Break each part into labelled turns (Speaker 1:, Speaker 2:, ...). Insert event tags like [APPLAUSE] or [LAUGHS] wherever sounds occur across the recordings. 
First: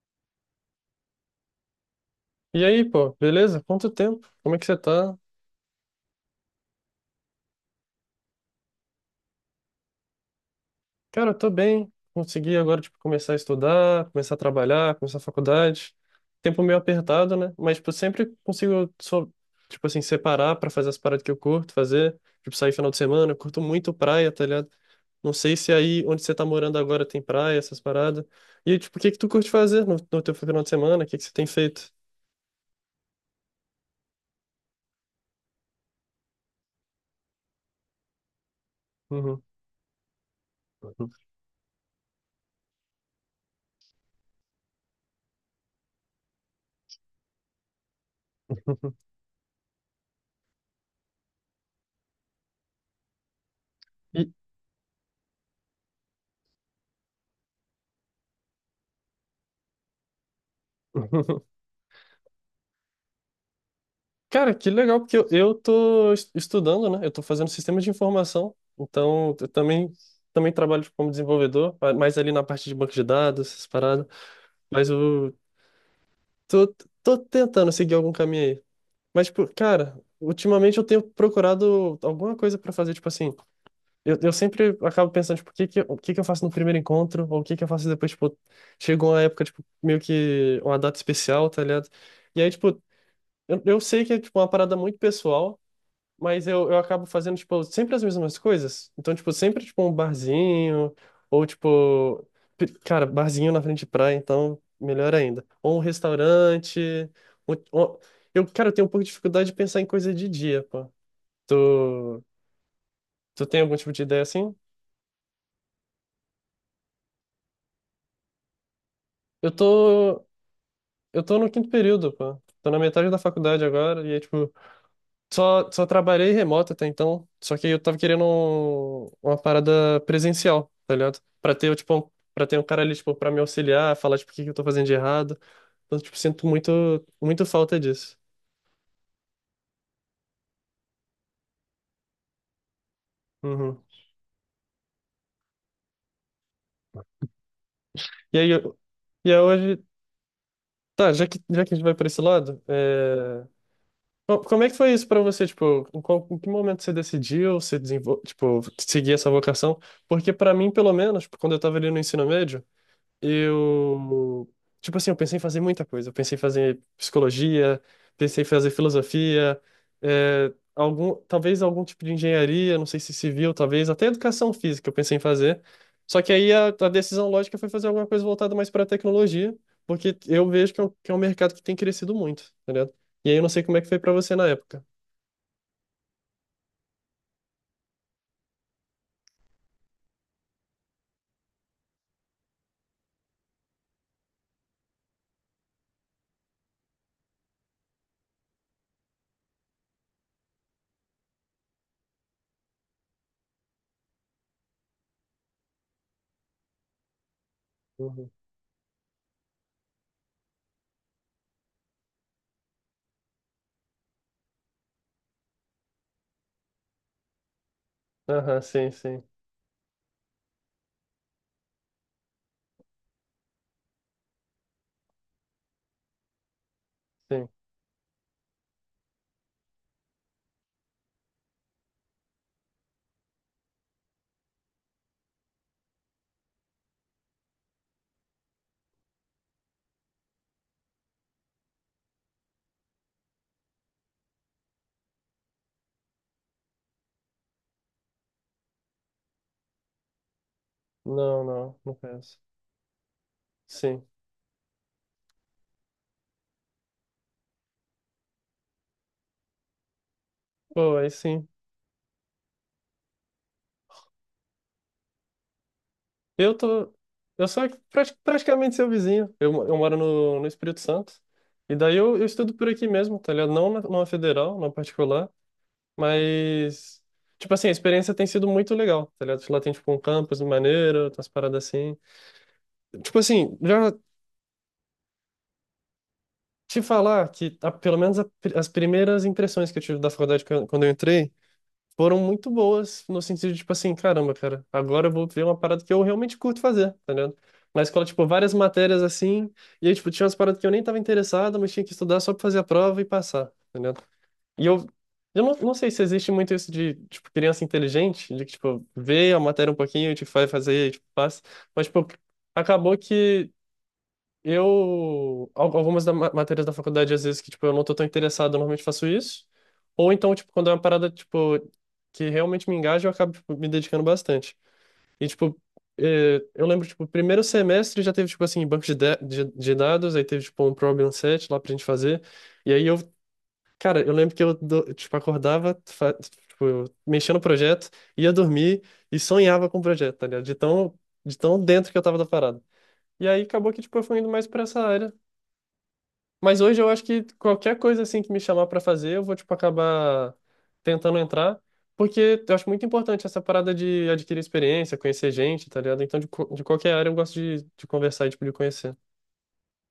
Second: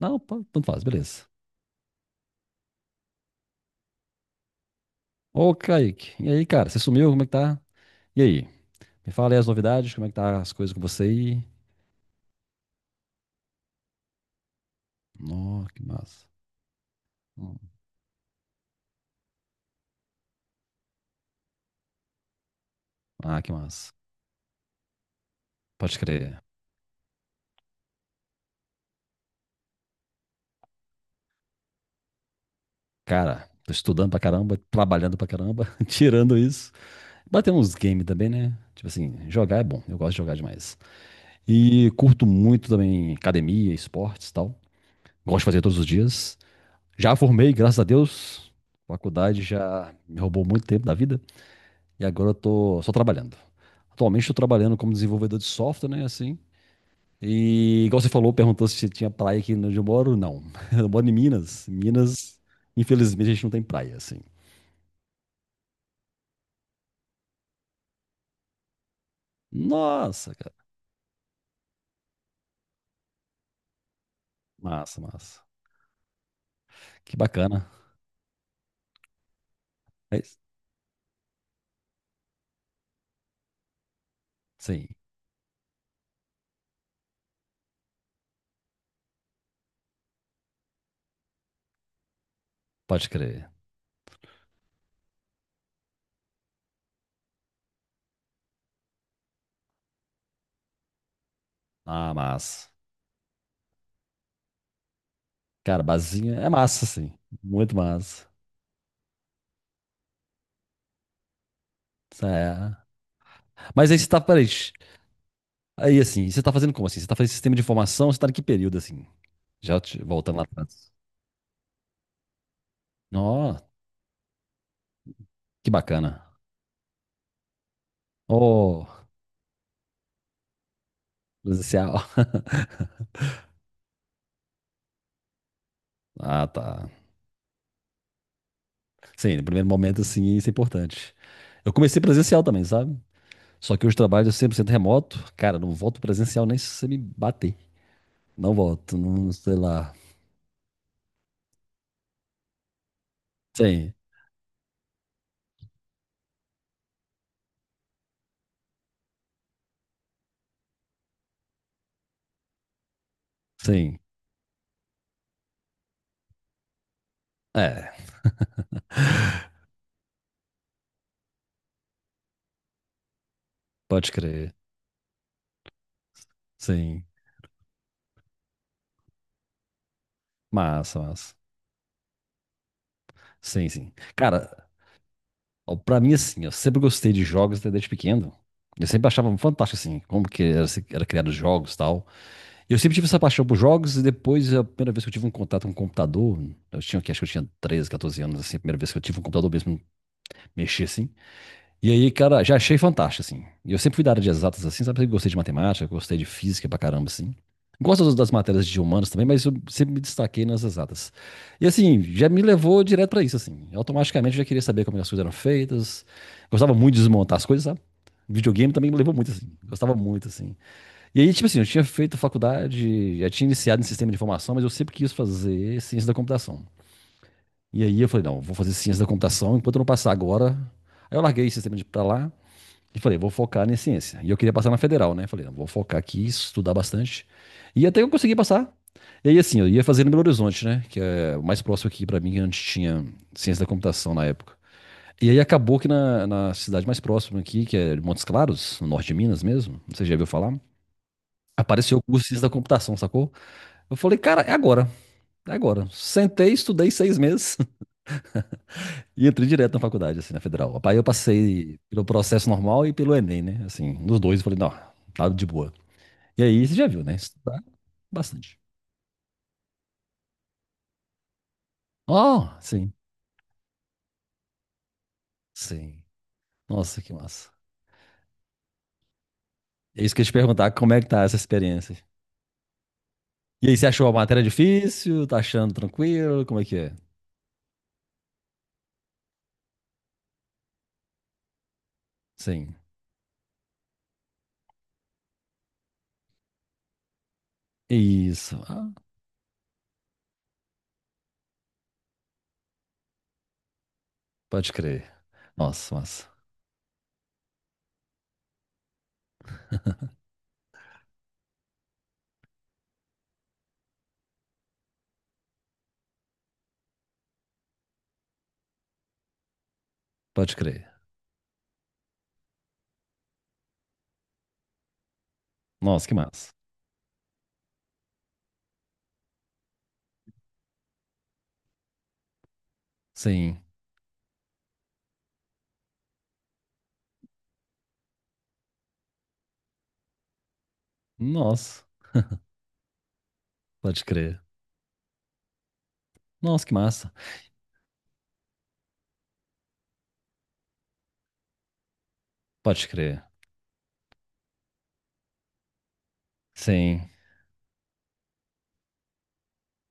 Speaker 1: Não, pô, tanto faz, beleza.
Speaker 2: E aí, pô, beleza? Quanto tempo? Como é que você tá?
Speaker 1: Ô, Kaique, e aí, cara, você sumiu? Como é que tá? E aí? Me fala aí as novidades, como é que tá as coisas com você
Speaker 2: Cara, eu
Speaker 1: aí?
Speaker 2: tô bem. Consegui agora, tipo, começar a estudar, começar a trabalhar, começar a
Speaker 1: Nossa, que
Speaker 2: faculdade.
Speaker 1: massa.
Speaker 2: Tempo meio apertado, né?
Speaker 1: Hum.
Speaker 2: Mas, tipo, sempre consigo, só, tipo assim, separar pra fazer as paradas que eu curto fazer. Tipo, sair final de semana. Eu
Speaker 1: Ah, que
Speaker 2: curto muito
Speaker 1: massa.
Speaker 2: praia, tá ligado? Não sei se
Speaker 1: Pode
Speaker 2: aí onde você
Speaker 1: crer.
Speaker 2: tá morando agora tem praia, essas paradas. E, tipo, o que que tu curte fazer no teu final de semana? O que que você tem feito?
Speaker 1: Cara, tô estudando pra caramba, trabalhando pra caramba, [LAUGHS] tirando isso. Bater uns games também, né? Tipo assim,
Speaker 2: Uhum.
Speaker 1: jogar é bom, eu gosto de jogar demais. E curto muito também academia, esportes e tal. Gosto de fazer todos os dias. Já formei, graças a Deus.
Speaker 2: [LAUGHS]
Speaker 1: Faculdade já me roubou muito tempo da vida. E agora eu tô só trabalhando. Atualmente
Speaker 2: E...
Speaker 1: estou trabalhando como desenvolvedor de software, né? Assim. E igual você falou, perguntou se tinha praia aqui onde eu moro. Não. [LAUGHS] Eu moro em
Speaker 2: [LAUGHS]
Speaker 1: Minas. Minas, infelizmente, a gente não tem praia, assim.
Speaker 2: Cara, que legal, porque eu tô estudando, né? Eu tô fazendo sistemas de informação, então eu também,
Speaker 1: Nossa,
Speaker 2: também
Speaker 1: cara.
Speaker 2: trabalho tipo, como desenvolvedor, mais ali na parte de banco de dados, essas paradas. Mas
Speaker 1: Massa,
Speaker 2: eu
Speaker 1: massa.
Speaker 2: tô,
Speaker 1: Que
Speaker 2: tô
Speaker 1: bacana.
Speaker 2: tentando seguir algum caminho aí. Mas, tipo, cara,
Speaker 1: É isso?
Speaker 2: ultimamente eu tenho procurado alguma coisa pra fazer, tipo assim, eu sempre
Speaker 1: Sim,
Speaker 2: acabo pensando, tipo, o que que, o que que eu faço no primeiro encontro, ou o que que eu faço depois, tipo, chegou uma época, tipo, meio que uma data especial, tá ligado? E aí, tipo,
Speaker 1: pode crer.
Speaker 2: eu sei que é, tipo, uma parada muito pessoal, mas eu acabo fazendo, tipo, sempre as mesmas coisas. Então, tipo, sempre, tipo, um barzinho, ou,
Speaker 1: Ah,
Speaker 2: tipo,
Speaker 1: massa.
Speaker 2: cara, barzinho na frente de praia, então, melhor ainda. Ou um
Speaker 1: Cara, basinha é massa,
Speaker 2: restaurante.
Speaker 1: sim.
Speaker 2: ou-
Speaker 1: Muito
Speaker 2: ou-
Speaker 1: massa.
Speaker 2: Eu, cara, eu tenho um pouco de dificuldade de pensar em coisa de dia, pô. Tu,
Speaker 1: Isso é.
Speaker 2: tu tem algum
Speaker 1: Mas
Speaker 2: tipo
Speaker 1: aí
Speaker 2: de
Speaker 1: você tá,
Speaker 2: ideia
Speaker 1: peraí.
Speaker 2: assim?
Speaker 1: Aí assim, você tá fazendo como assim? Você tá fazendo sistema de informação? Você tá em que período assim?
Speaker 2: Eu tô,
Speaker 1: Voltando lá atrás.
Speaker 2: eu tô no quinto período, pô. Tô na metade da faculdade agora, e é, tipo, só,
Speaker 1: Que
Speaker 2: só
Speaker 1: bacana.
Speaker 2: trabalhei remoto até então, só que eu tava querendo
Speaker 1: Oh,
Speaker 2: uma parada presencial, tá ligado? Pra ter, tipo,
Speaker 1: presencial.
Speaker 2: um,
Speaker 1: [LAUGHS]
Speaker 2: pra ter um cara ali, tipo, pra me auxiliar, falar, tipo, o que que eu tô fazendo de errado. Então, tipo, sinto
Speaker 1: Ah, tá.
Speaker 2: muito, muito falta disso.
Speaker 1: Sim, no primeiro momento, assim, isso é importante. Eu comecei presencial também, sabe? Só
Speaker 2: Uhum.
Speaker 1: que hoje trabalho 100% remoto. Cara, não volto presencial nem se você me bater.
Speaker 2: E aí,
Speaker 1: Não volto, não
Speaker 2: e aí
Speaker 1: sei
Speaker 2: hoje,
Speaker 1: lá.
Speaker 2: tá, já que a gente vai pra esse lado, é...
Speaker 1: Sim,
Speaker 2: como é que foi isso pra você, tipo, em, qual, em que momento você decidiu, você tipo, seguir essa vocação? Porque pra mim, pelo menos, tipo, quando eu tava ali no ensino médio,
Speaker 1: sim.
Speaker 2: eu, tipo assim, eu pensei em fazer muita coisa. Eu pensei em fazer psicologia,
Speaker 1: É,
Speaker 2: pensei em fazer filosofia, é, algum, talvez algum tipo de engenharia, não sei se civil, talvez até
Speaker 1: pode
Speaker 2: educação
Speaker 1: crer.
Speaker 2: física eu pensei em fazer. Só que aí a
Speaker 1: Sim.
Speaker 2: decisão lógica foi fazer alguma coisa voltada mais para a tecnologia, porque eu vejo
Speaker 1: Massa,
Speaker 2: que é um
Speaker 1: massa.
Speaker 2: mercado que tem crescido muito, tá ligado? E aí eu não sei
Speaker 1: Sim,
Speaker 2: como é que
Speaker 1: sim.
Speaker 2: foi para você na
Speaker 1: Cara,
Speaker 2: época.
Speaker 1: ó, pra mim, assim, eu sempre gostei de jogos até desde pequeno. Eu sempre achava fantástico, assim, como que era, era criado os jogos e tal. Eu sempre tive essa paixão por jogos e depois a primeira vez que eu tive um contato com um computador, eu tinha acho que eu tinha 13 14 anos, assim, a primeira vez que eu tive um computador mesmo, mexer assim. E aí, cara, já achei fantástico, assim. E eu sempre fui da área de exatas, assim, sabe? Eu gostei de matemática, gostei de física pra caramba, assim. Gosto das-
Speaker 2: Uhum.
Speaker 1: das matérias de humanas também, mas eu sempre me destaquei nas exatas. E assim, já me levou direto pra isso, assim. Eu automaticamente já queria saber como as coisas eram feitas. Gostava muito de desmontar as coisas, sabe?
Speaker 2: Aham,
Speaker 1: Videogame
Speaker 2: sim,
Speaker 1: também me levou
Speaker 2: sim,
Speaker 1: muito, assim. Gostava muito, assim. E aí, tipo assim, eu tinha feito faculdade, já tinha iniciado em sistema de informação, mas eu sempre quis fazer ciência da computação.
Speaker 2: sim.
Speaker 1: E aí eu falei, não, vou fazer ciência da computação enquanto eu não passar agora. Aí eu larguei o sistema de pra lá e falei, vou focar em ciência. E eu queria passar na federal, né? Falei, não, vou focar aqui, estudar bastante. E até que eu consegui passar. E aí, assim, eu ia fazer no Belo Horizonte, né? Que é o mais próximo aqui pra mim, que antes tinha ciência da computação na época. E aí acabou que na cidade mais próxima aqui, que é Montes Claros, no norte de Minas mesmo, você já viu falar?
Speaker 2: Não, não, não
Speaker 1: Apareceu o curso de
Speaker 2: penso.
Speaker 1: ciência da computação, sacou? Eu
Speaker 2: Sim.
Speaker 1: falei, cara, é agora, é agora. Sentei, estudei seis meses [LAUGHS] e entrei direto na faculdade, assim, na federal.
Speaker 2: Pô,
Speaker 1: Aí eu
Speaker 2: aí sim.
Speaker 1: passei pelo processo normal e pelo Enem, né? Assim, nos dois, eu falei, não, tá de boa. E
Speaker 2: Eu
Speaker 1: aí, você já
Speaker 2: tô.
Speaker 1: viu, né?
Speaker 2: Eu
Speaker 1: Estudar
Speaker 2: sou
Speaker 1: bastante.
Speaker 2: praticamente seu vizinho. Eu, eu moro no, no Espírito Santo. E daí eu estudo
Speaker 1: Oh,
Speaker 2: por aqui
Speaker 1: sim,
Speaker 2: mesmo, tá ligado? Não na, numa federal, numa particular.
Speaker 1: sim.
Speaker 2: Mas.
Speaker 1: Nossa, que massa.
Speaker 2: Tipo assim, a experiência tem sido muito legal, tá ligado? Lá tem, tipo, um
Speaker 1: É isso que eu ia te
Speaker 2: campus
Speaker 1: perguntar, como é que
Speaker 2: maneiro,
Speaker 1: tá
Speaker 2: umas
Speaker 1: essa
Speaker 2: paradas assim.
Speaker 1: experiência?
Speaker 2: Tipo assim,
Speaker 1: E aí,
Speaker 2: já
Speaker 1: você achou a matéria difícil? Tá achando tranquilo? Como é que
Speaker 2: te
Speaker 1: é?
Speaker 2: falar que, pelo menos a as primeiras impressões que eu tive da faculdade quando eu entrei, foram muito
Speaker 1: Sim.
Speaker 2: boas no sentido de, tipo assim, caramba, cara, agora eu vou ver uma parada que eu realmente curto fazer, tá ligado? Na escola, tipo, várias
Speaker 1: Isso. Ah,
Speaker 2: matérias assim, e aí, tipo, tinha umas paradas que eu nem tava interessado, mas tinha que estudar só pra fazer a prova e passar, tá ligado? E
Speaker 1: pode crer.
Speaker 2: eu não, não sei
Speaker 1: Nossa,
Speaker 2: se
Speaker 1: massa.
Speaker 2: existe muito isso de, tipo, criança inteligente, de que, tipo, vê a matéria um pouquinho, e, tipo, vai fazer, e, tipo, passa, mas, tipo, acabou que eu, algumas matérias da faculdade, às vezes, que, tipo, eu não tô tão interessado, eu normalmente faço isso. Ou então, tipo,
Speaker 1: Pode
Speaker 2: quando é uma
Speaker 1: crer.
Speaker 2: parada, tipo, que realmente me engaja, eu acabo, tipo, me dedicando bastante. E, tipo,
Speaker 1: Nossa, que massa.
Speaker 2: eu lembro, tipo, primeiro semestre já teve, tipo, assim, banco de, da- de dados, aí teve, tipo, um problem set lá pra gente fazer. E aí eu,
Speaker 1: Sim.
Speaker 2: cara, eu lembro que eu, tipo, acordava, tipo, mexia no projeto, ia dormir e sonhava com o projeto, tá ligado? De tão
Speaker 1: Nossa,
Speaker 2: dentro que eu tava da parada. E aí acabou que, tipo, eu
Speaker 1: pode
Speaker 2: fui indo
Speaker 1: crer.
Speaker 2: mais pra essa área. Mas
Speaker 1: Nossa, que
Speaker 2: hoje eu acho
Speaker 1: massa.
Speaker 2: que qualquer coisa assim que me chamar pra fazer, eu vou tipo acabar tentando entrar, porque eu acho muito
Speaker 1: Pode crer.
Speaker 2: importante essa parada de adquirir experiência, conhecer gente, tá ligado? Então de, de qualquer área
Speaker 1: Sim,
Speaker 2: eu gosto de conversar e tipo de conhecer.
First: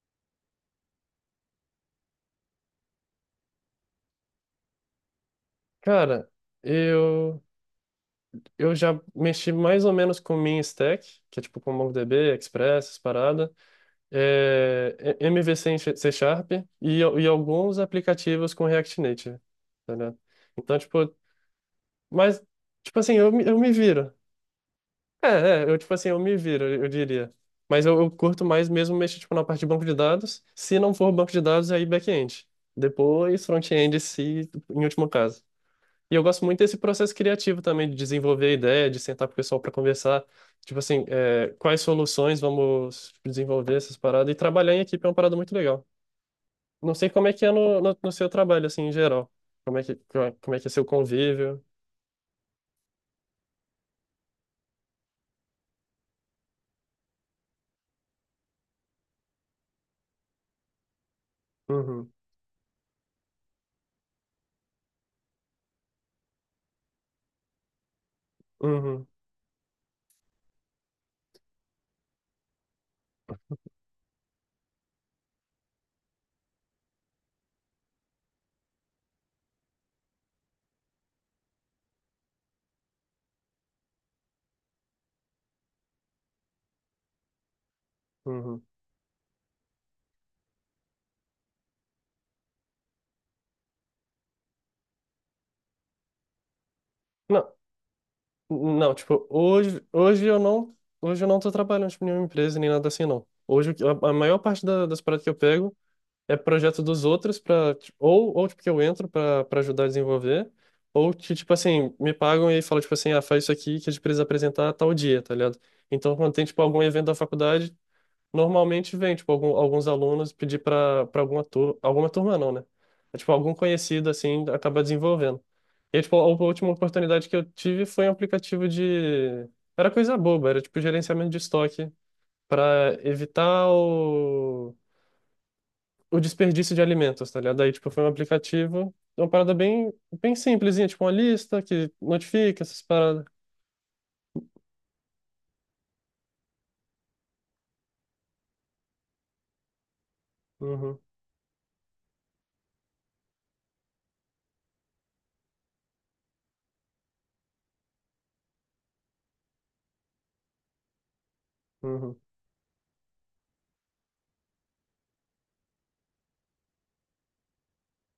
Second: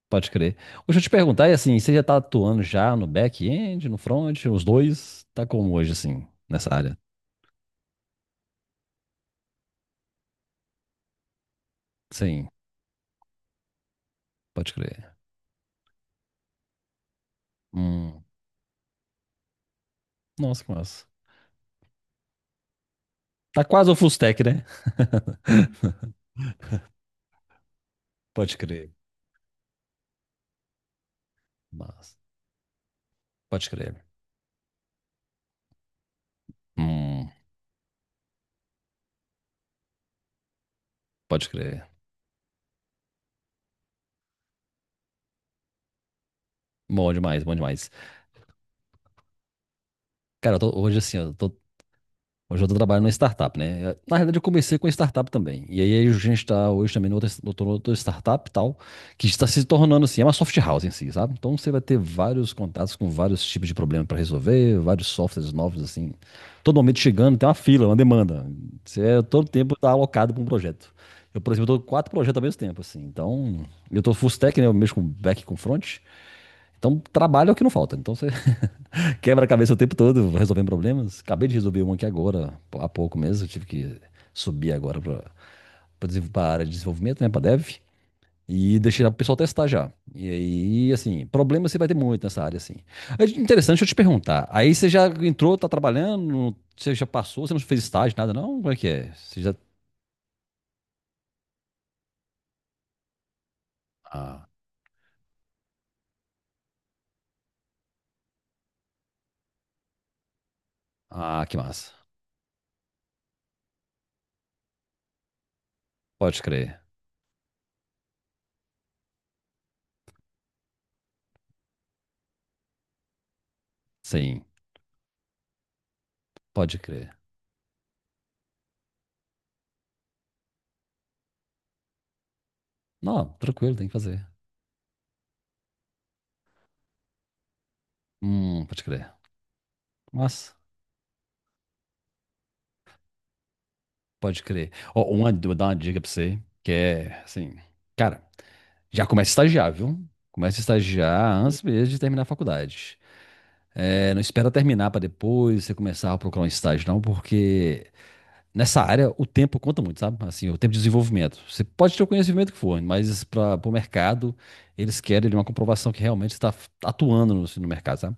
Speaker 1: pode crer. Deixa eu te perguntar, e assim, você já tá atuando já no back-end, no front, os dois? Tá como hoje, assim,
Speaker 2: Cara,
Speaker 1: nessa área?
Speaker 2: eu eu já mexi mais ou menos com min stack, que é tipo com MongoDB,
Speaker 1: Sim,
Speaker 2: Express, essas parada,
Speaker 1: pode crer.
Speaker 2: MVC em C Sharp e, e alguns
Speaker 1: Hum,
Speaker 2: aplicativos com React Native, tá ligado?
Speaker 1: nossa, que
Speaker 2: Então
Speaker 1: massa.
Speaker 2: tipo, mas tipo assim, eu, eu
Speaker 1: Tá
Speaker 2: me
Speaker 1: quase o full
Speaker 2: viro.
Speaker 1: stack, né?
Speaker 2: É, é, eu, tipo assim, eu me viro, eu diria. Mas eu curto
Speaker 1: Pode
Speaker 2: mais
Speaker 1: crer.
Speaker 2: mesmo mexer, tipo, na parte de banco de dados. Se não for banco de dados, aí
Speaker 1: Massa.
Speaker 2: back-end. Depois,
Speaker 1: Pode crer.
Speaker 2: front-end, se, em último caso. E eu gosto muito desse processo
Speaker 1: Hum,
Speaker 2: criativo também, de desenvolver a ideia, de sentar com o pessoal para conversar. Tipo assim,
Speaker 1: pode
Speaker 2: é, quais
Speaker 1: crer.
Speaker 2: soluções vamos desenvolver essas paradas. E trabalhar em equipe é uma parada muito legal. Não sei
Speaker 1: Bom
Speaker 2: como é
Speaker 1: demais,
Speaker 2: que é
Speaker 1: bom
Speaker 2: no,
Speaker 1: demais.
Speaker 2: no, no seu trabalho, assim, em geral. Como é que, como
Speaker 1: Cara,
Speaker 2: é que é seu
Speaker 1: hoje, assim, eu tô
Speaker 2: convívio.
Speaker 1: Hoje eu estou trabalhando numa startup, né? Na realidade, eu comecei com startup também. E aí a gente está hoje também outra startup e tal, que está se tornando assim, é uma soft house em si, sabe? Então você vai ter
Speaker 2: Uhum,
Speaker 1: vários contatos com vários tipos de problemas para resolver, vários softwares novos, assim. Todo momento chegando, tem uma fila, uma demanda. Você
Speaker 2: uhum,
Speaker 1: é, todo tempo está alocado para um projeto. Eu, por exemplo, estou com quatro projetos ao mesmo tempo, assim. Então, eu estou full stack, né? Eu mexo com back e com front. Então, trabalho é o que não falta. Então, você quebra-cabeça o tempo todo, resolvendo problemas. Acabei de resolver um aqui agora, há pouco mesmo. Eu tive que subir agora para a área de desenvolvimento, né, para dev.
Speaker 2: uhum.
Speaker 1: E deixei o pessoal testar já. E aí, assim, problema você vai ter muito nessa área, assim. É interessante, deixa eu te perguntar. Aí você já entrou, tá trabalhando, você já passou, você
Speaker 2: Não.
Speaker 1: não fez estágio, nada, não? Como é que
Speaker 2: Não,
Speaker 1: é?
Speaker 2: tipo,
Speaker 1: Você já.
Speaker 2: hoje, hoje eu não tô trabalhando tipo, em nenhuma empresa nem nada assim, não. Hoje a maior
Speaker 1: Ah,
Speaker 2: parte das paradas que eu pego é projeto dos outros para ou tipo que eu entro para ajudar a desenvolver, ou que
Speaker 1: ah,
Speaker 2: tipo
Speaker 1: que
Speaker 2: assim,
Speaker 1: massa.
Speaker 2: me pagam e falam tipo assim, ah, faz isso aqui que a gente precisa apresentar tal dia, tá ligado? Então, quando
Speaker 1: Pode
Speaker 2: tem tipo
Speaker 1: crer.
Speaker 2: algum evento da faculdade, normalmente vem, tipo, alguns alunos pedir para alguma turma não, né? É, tipo, algum conhecido, assim,
Speaker 1: Sim,
Speaker 2: acaba desenvolvendo. E, aí, tipo, a última
Speaker 1: pode crer.
Speaker 2: oportunidade que eu tive foi um aplicativo de... Era coisa boba, era, tipo, gerenciamento de estoque para
Speaker 1: Não,
Speaker 2: evitar
Speaker 1: tranquilo, tem que fazer.
Speaker 2: o desperdício de alimentos, tá ligado? Aí, tipo, foi um
Speaker 1: Pode
Speaker 2: aplicativo,
Speaker 1: crer.
Speaker 2: uma parada bem, bem
Speaker 1: Massa.
Speaker 2: simplesinha, tipo, uma lista que notifica essas paradas.
Speaker 1: Pode crer. Ó, uma, vou dar uma dica pra você, que é assim, cara, já começa a estagiar, viu? Começa a
Speaker 2: Uhum,
Speaker 1: estagiar antes mesmo de terminar a faculdade. É, não espera terminar pra depois você começar a procurar um estágio, não, porque nessa área o tempo conta muito, sabe? Assim, o tempo de desenvolvimento. Você pode ter o
Speaker 2: uhum,
Speaker 1: conhecimento que for, mas para o mercado, eles querem ali, uma comprovação que realmente está atuando no mercado, sabe?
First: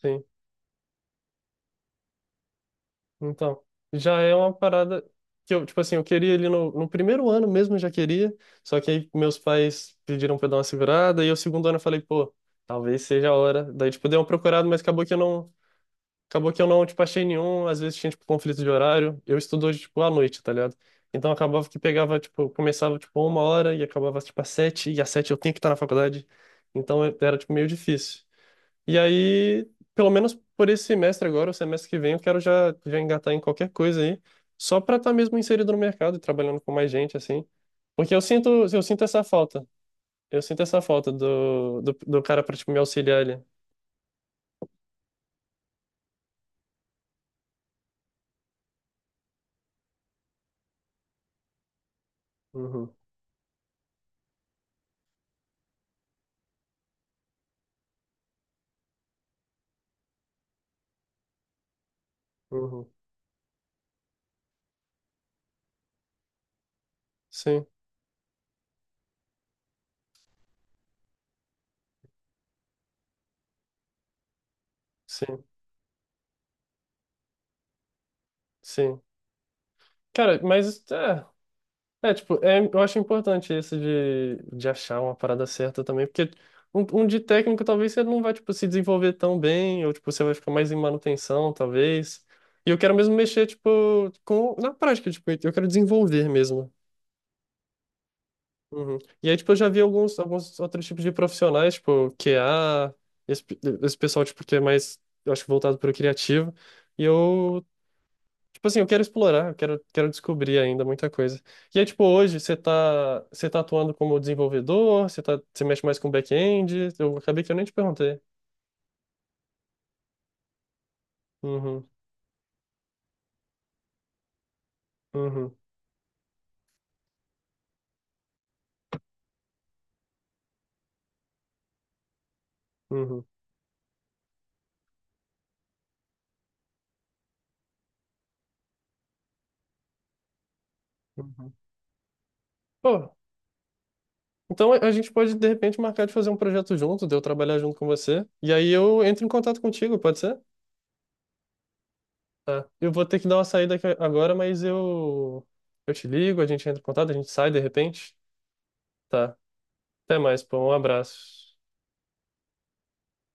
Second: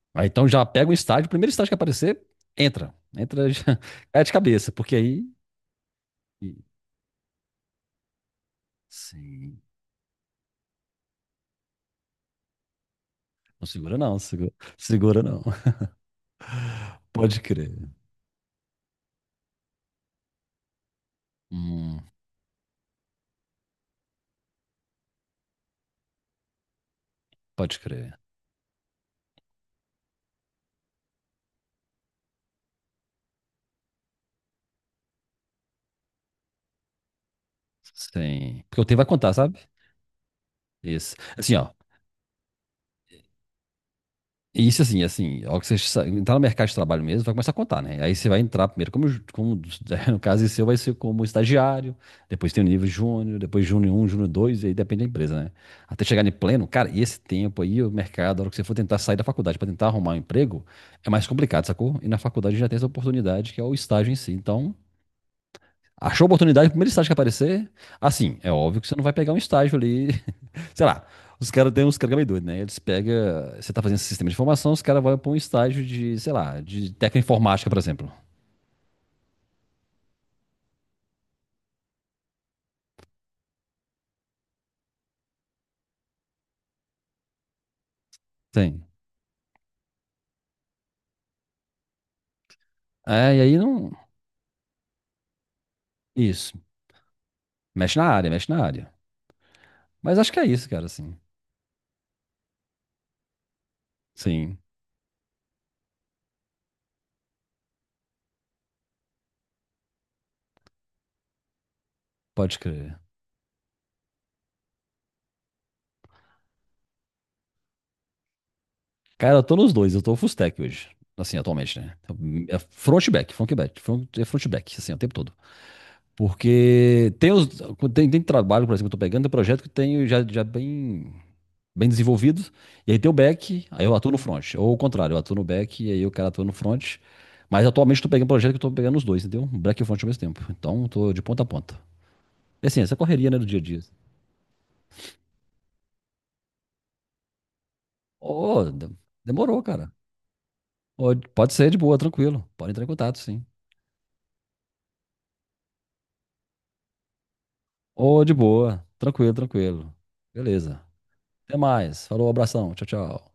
Speaker 2: sim.
Speaker 1: Aí, então já pega um estágio, o primeiro estágio que aparecer, entra. Entra
Speaker 2: Então,
Speaker 1: já, [LAUGHS]
Speaker 2: já
Speaker 1: é de
Speaker 2: é uma
Speaker 1: cabeça, porque
Speaker 2: parada
Speaker 1: aí.
Speaker 2: que eu, tipo assim, eu queria ali no, no primeiro ano mesmo, eu já queria, só que aí meus
Speaker 1: Sim.
Speaker 2: pais pediram pra eu dar uma segurada, e o segundo ano eu falei, pô, talvez seja a
Speaker 1: Não
Speaker 2: hora. Daí,
Speaker 1: segura
Speaker 2: tipo, dei
Speaker 1: não,
Speaker 2: uma
Speaker 1: segura,
Speaker 2: procurada, mas acabou que eu
Speaker 1: segura não.
Speaker 2: não,
Speaker 1: [LAUGHS]
Speaker 2: acabou que eu não, tipo, achei
Speaker 1: Pode
Speaker 2: nenhum,
Speaker 1: crer.
Speaker 2: às vezes tinha, tipo, conflito de horário, eu estudo hoje, tipo, à noite, tá ligado? Então acabava que
Speaker 1: Hum,
Speaker 2: pegava, tipo, começava, tipo, uma hora e acabava, tipo, às sete, e às sete eu tinha que estar na faculdade, então era, tipo, meio
Speaker 1: pode crer.
Speaker 2: difícil. E aí, pelo menos por esse semestre agora, o semestre que vem, eu quero já, já engatar em qualquer coisa aí, só para estar mesmo inserido no mercado e trabalhando com mais gente, assim. Porque
Speaker 1: Sim. Porque
Speaker 2: eu
Speaker 1: o tempo
Speaker 2: sinto
Speaker 1: vai
Speaker 2: essa
Speaker 1: contar, sabe?
Speaker 2: falta. Eu sinto essa falta
Speaker 1: Isso. Assim, ó.
Speaker 2: do cara para, tipo, me auxiliar ali.
Speaker 1: Isso assim, assim, ó, que entrar no mercado de trabalho mesmo, vai começar a contar, né? Aí você vai entrar primeiro como, como [LAUGHS] no caso seu, vai ser como estagiário, depois tem o nível
Speaker 2: Uhum,
Speaker 1: júnior, depois júnior um júnior 2 e aí depende da empresa, né? Até chegar em pleno, cara, e esse tempo aí, o mercado, a hora que você for tentar sair da faculdade para tentar arrumar um emprego, é mais complicado, sacou? E na faculdade já tem essa
Speaker 2: uhum.
Speaker 1: oportunidade que é o estágio em si. Então, achou oportunidade, o primeiro estágio que
Speaker 2: Sim,
Speaker 1: aparecer. Assim, é óbvio que você não vai pegar um estágio ali. [LAUGHS] Sei lá, os caras têm uns caras meio doidos, né? Eles pegam. Você tá fazendo esse sistema de informação, os caras vão pra um
Speaker 2: sim,
Speaker 1: estágio de, sei lá, de técnica informática, por exemplo.
Speaker 2: sim. Cara, mas é. É, tipo, é, eu acho importante isso de achar uma parada certa também, porque um de técnico talvez você não vai, tipo, se
Speaker 1: Tem.
Speaker 2: desenvolver tão bem, ou, tipo, você vai ficar mais em manutenção, talvez. E eu quero mesmo
Speaker 1: É, e
Speaker 2: mexer,
Speaker 1: aí não.
Speaker 2: tipo, com, na prática, tipo, eu quero desenvolver
Speaker 1: Isso.
Speaker 2: mesmo.
Speaker 1: Mexe na área, mexe na área.
Speaker 2: Uhum. E aí, tipo, eu já vi alguns,
Speaker 1: Mas acho que é
Speaker 2: alguns
Speaker 1: isso,
Speaker 2: outros
Speaker 1: cara,
Speaker 2: tipos de
Speaker 1: assim.
Speaker 2: profissionais, tipo, QA, esse, esse pessoal, tipo, que
Speaker 1: Sim,
Speaker 2: é mais, eu acho, voltado para o criativo. E eu tipo assim, eu quero explorar, eu quero, quero descobrir ainda muita coisa. E aí, tipo, hoje
Speaker 1: pode crer.
Speaker 2: você tá atuando como desenvolvedor, você tá, você mexe mais com back-end, eu acabei que eu nem te perguntei.
Speaker 1: Cara, eu tô nos dois, eu tô full stack hoje. Assim, atualmente,
Speaker 2: Uhum,
Speaker 1: né? Então, é front e back, front e back, front, é front e back, assim, o tempo todo.
Speaker 2: uhum,
Speaker 1: Porque tem trabalho, por exemplo, que eu tô pegando, tem projeto que eu tenho já bem, bem desenvolvido, e aí tem o
Speaker 2: uhum,
Speaker 1: back, aí eu atuo no front. Ou o contrário, eu atuo no back e aí o cara atua no front. Mas atualmente eu tô pegando projeto que eu tô pegando os dois, entendeu? Back e front ao mesmo tempo. Então eu tô de ponta a
Speaker 2: uhum.
Speaker 1: ponta. E assim, essa
Speaker 2: Pô,
Speaker 1: correria, né, do dia a dia.
Speaker 2: então a gente pode, de repente, marcar de fazer um projeto junto, de eu trabalhar junto com você, e
Speaker 1: Ô,
Speaker 2: aí eu entro em contato
Speaker 1: demorou, cara.
Speaker 2: contigo, pode ser?
Speaker 1: Ô, pode ser de boa, tranquilo.
Speaker 2: Tá.
Speaker 1: Pode entrar em
Speaker 2: Eu vou
Speaker 1: contato,
Speaker 2: ter que dar uma
Speaker 1: sim.
Speaker 2: saída aqui agora, mas eu te ligo, a gente entra em contato, a gente sai de repente.
Speaker 1: Ô, de boa, tranquilo,
Speaker 2: Tá.
Speaker 1: tranquilo.
Speaker 2: Até mais, pô, um
Speaker 1: Beleza.
Speaker 2: abraço.
Speaker 1: Até mais. Falou, abração. Tchau, tchau.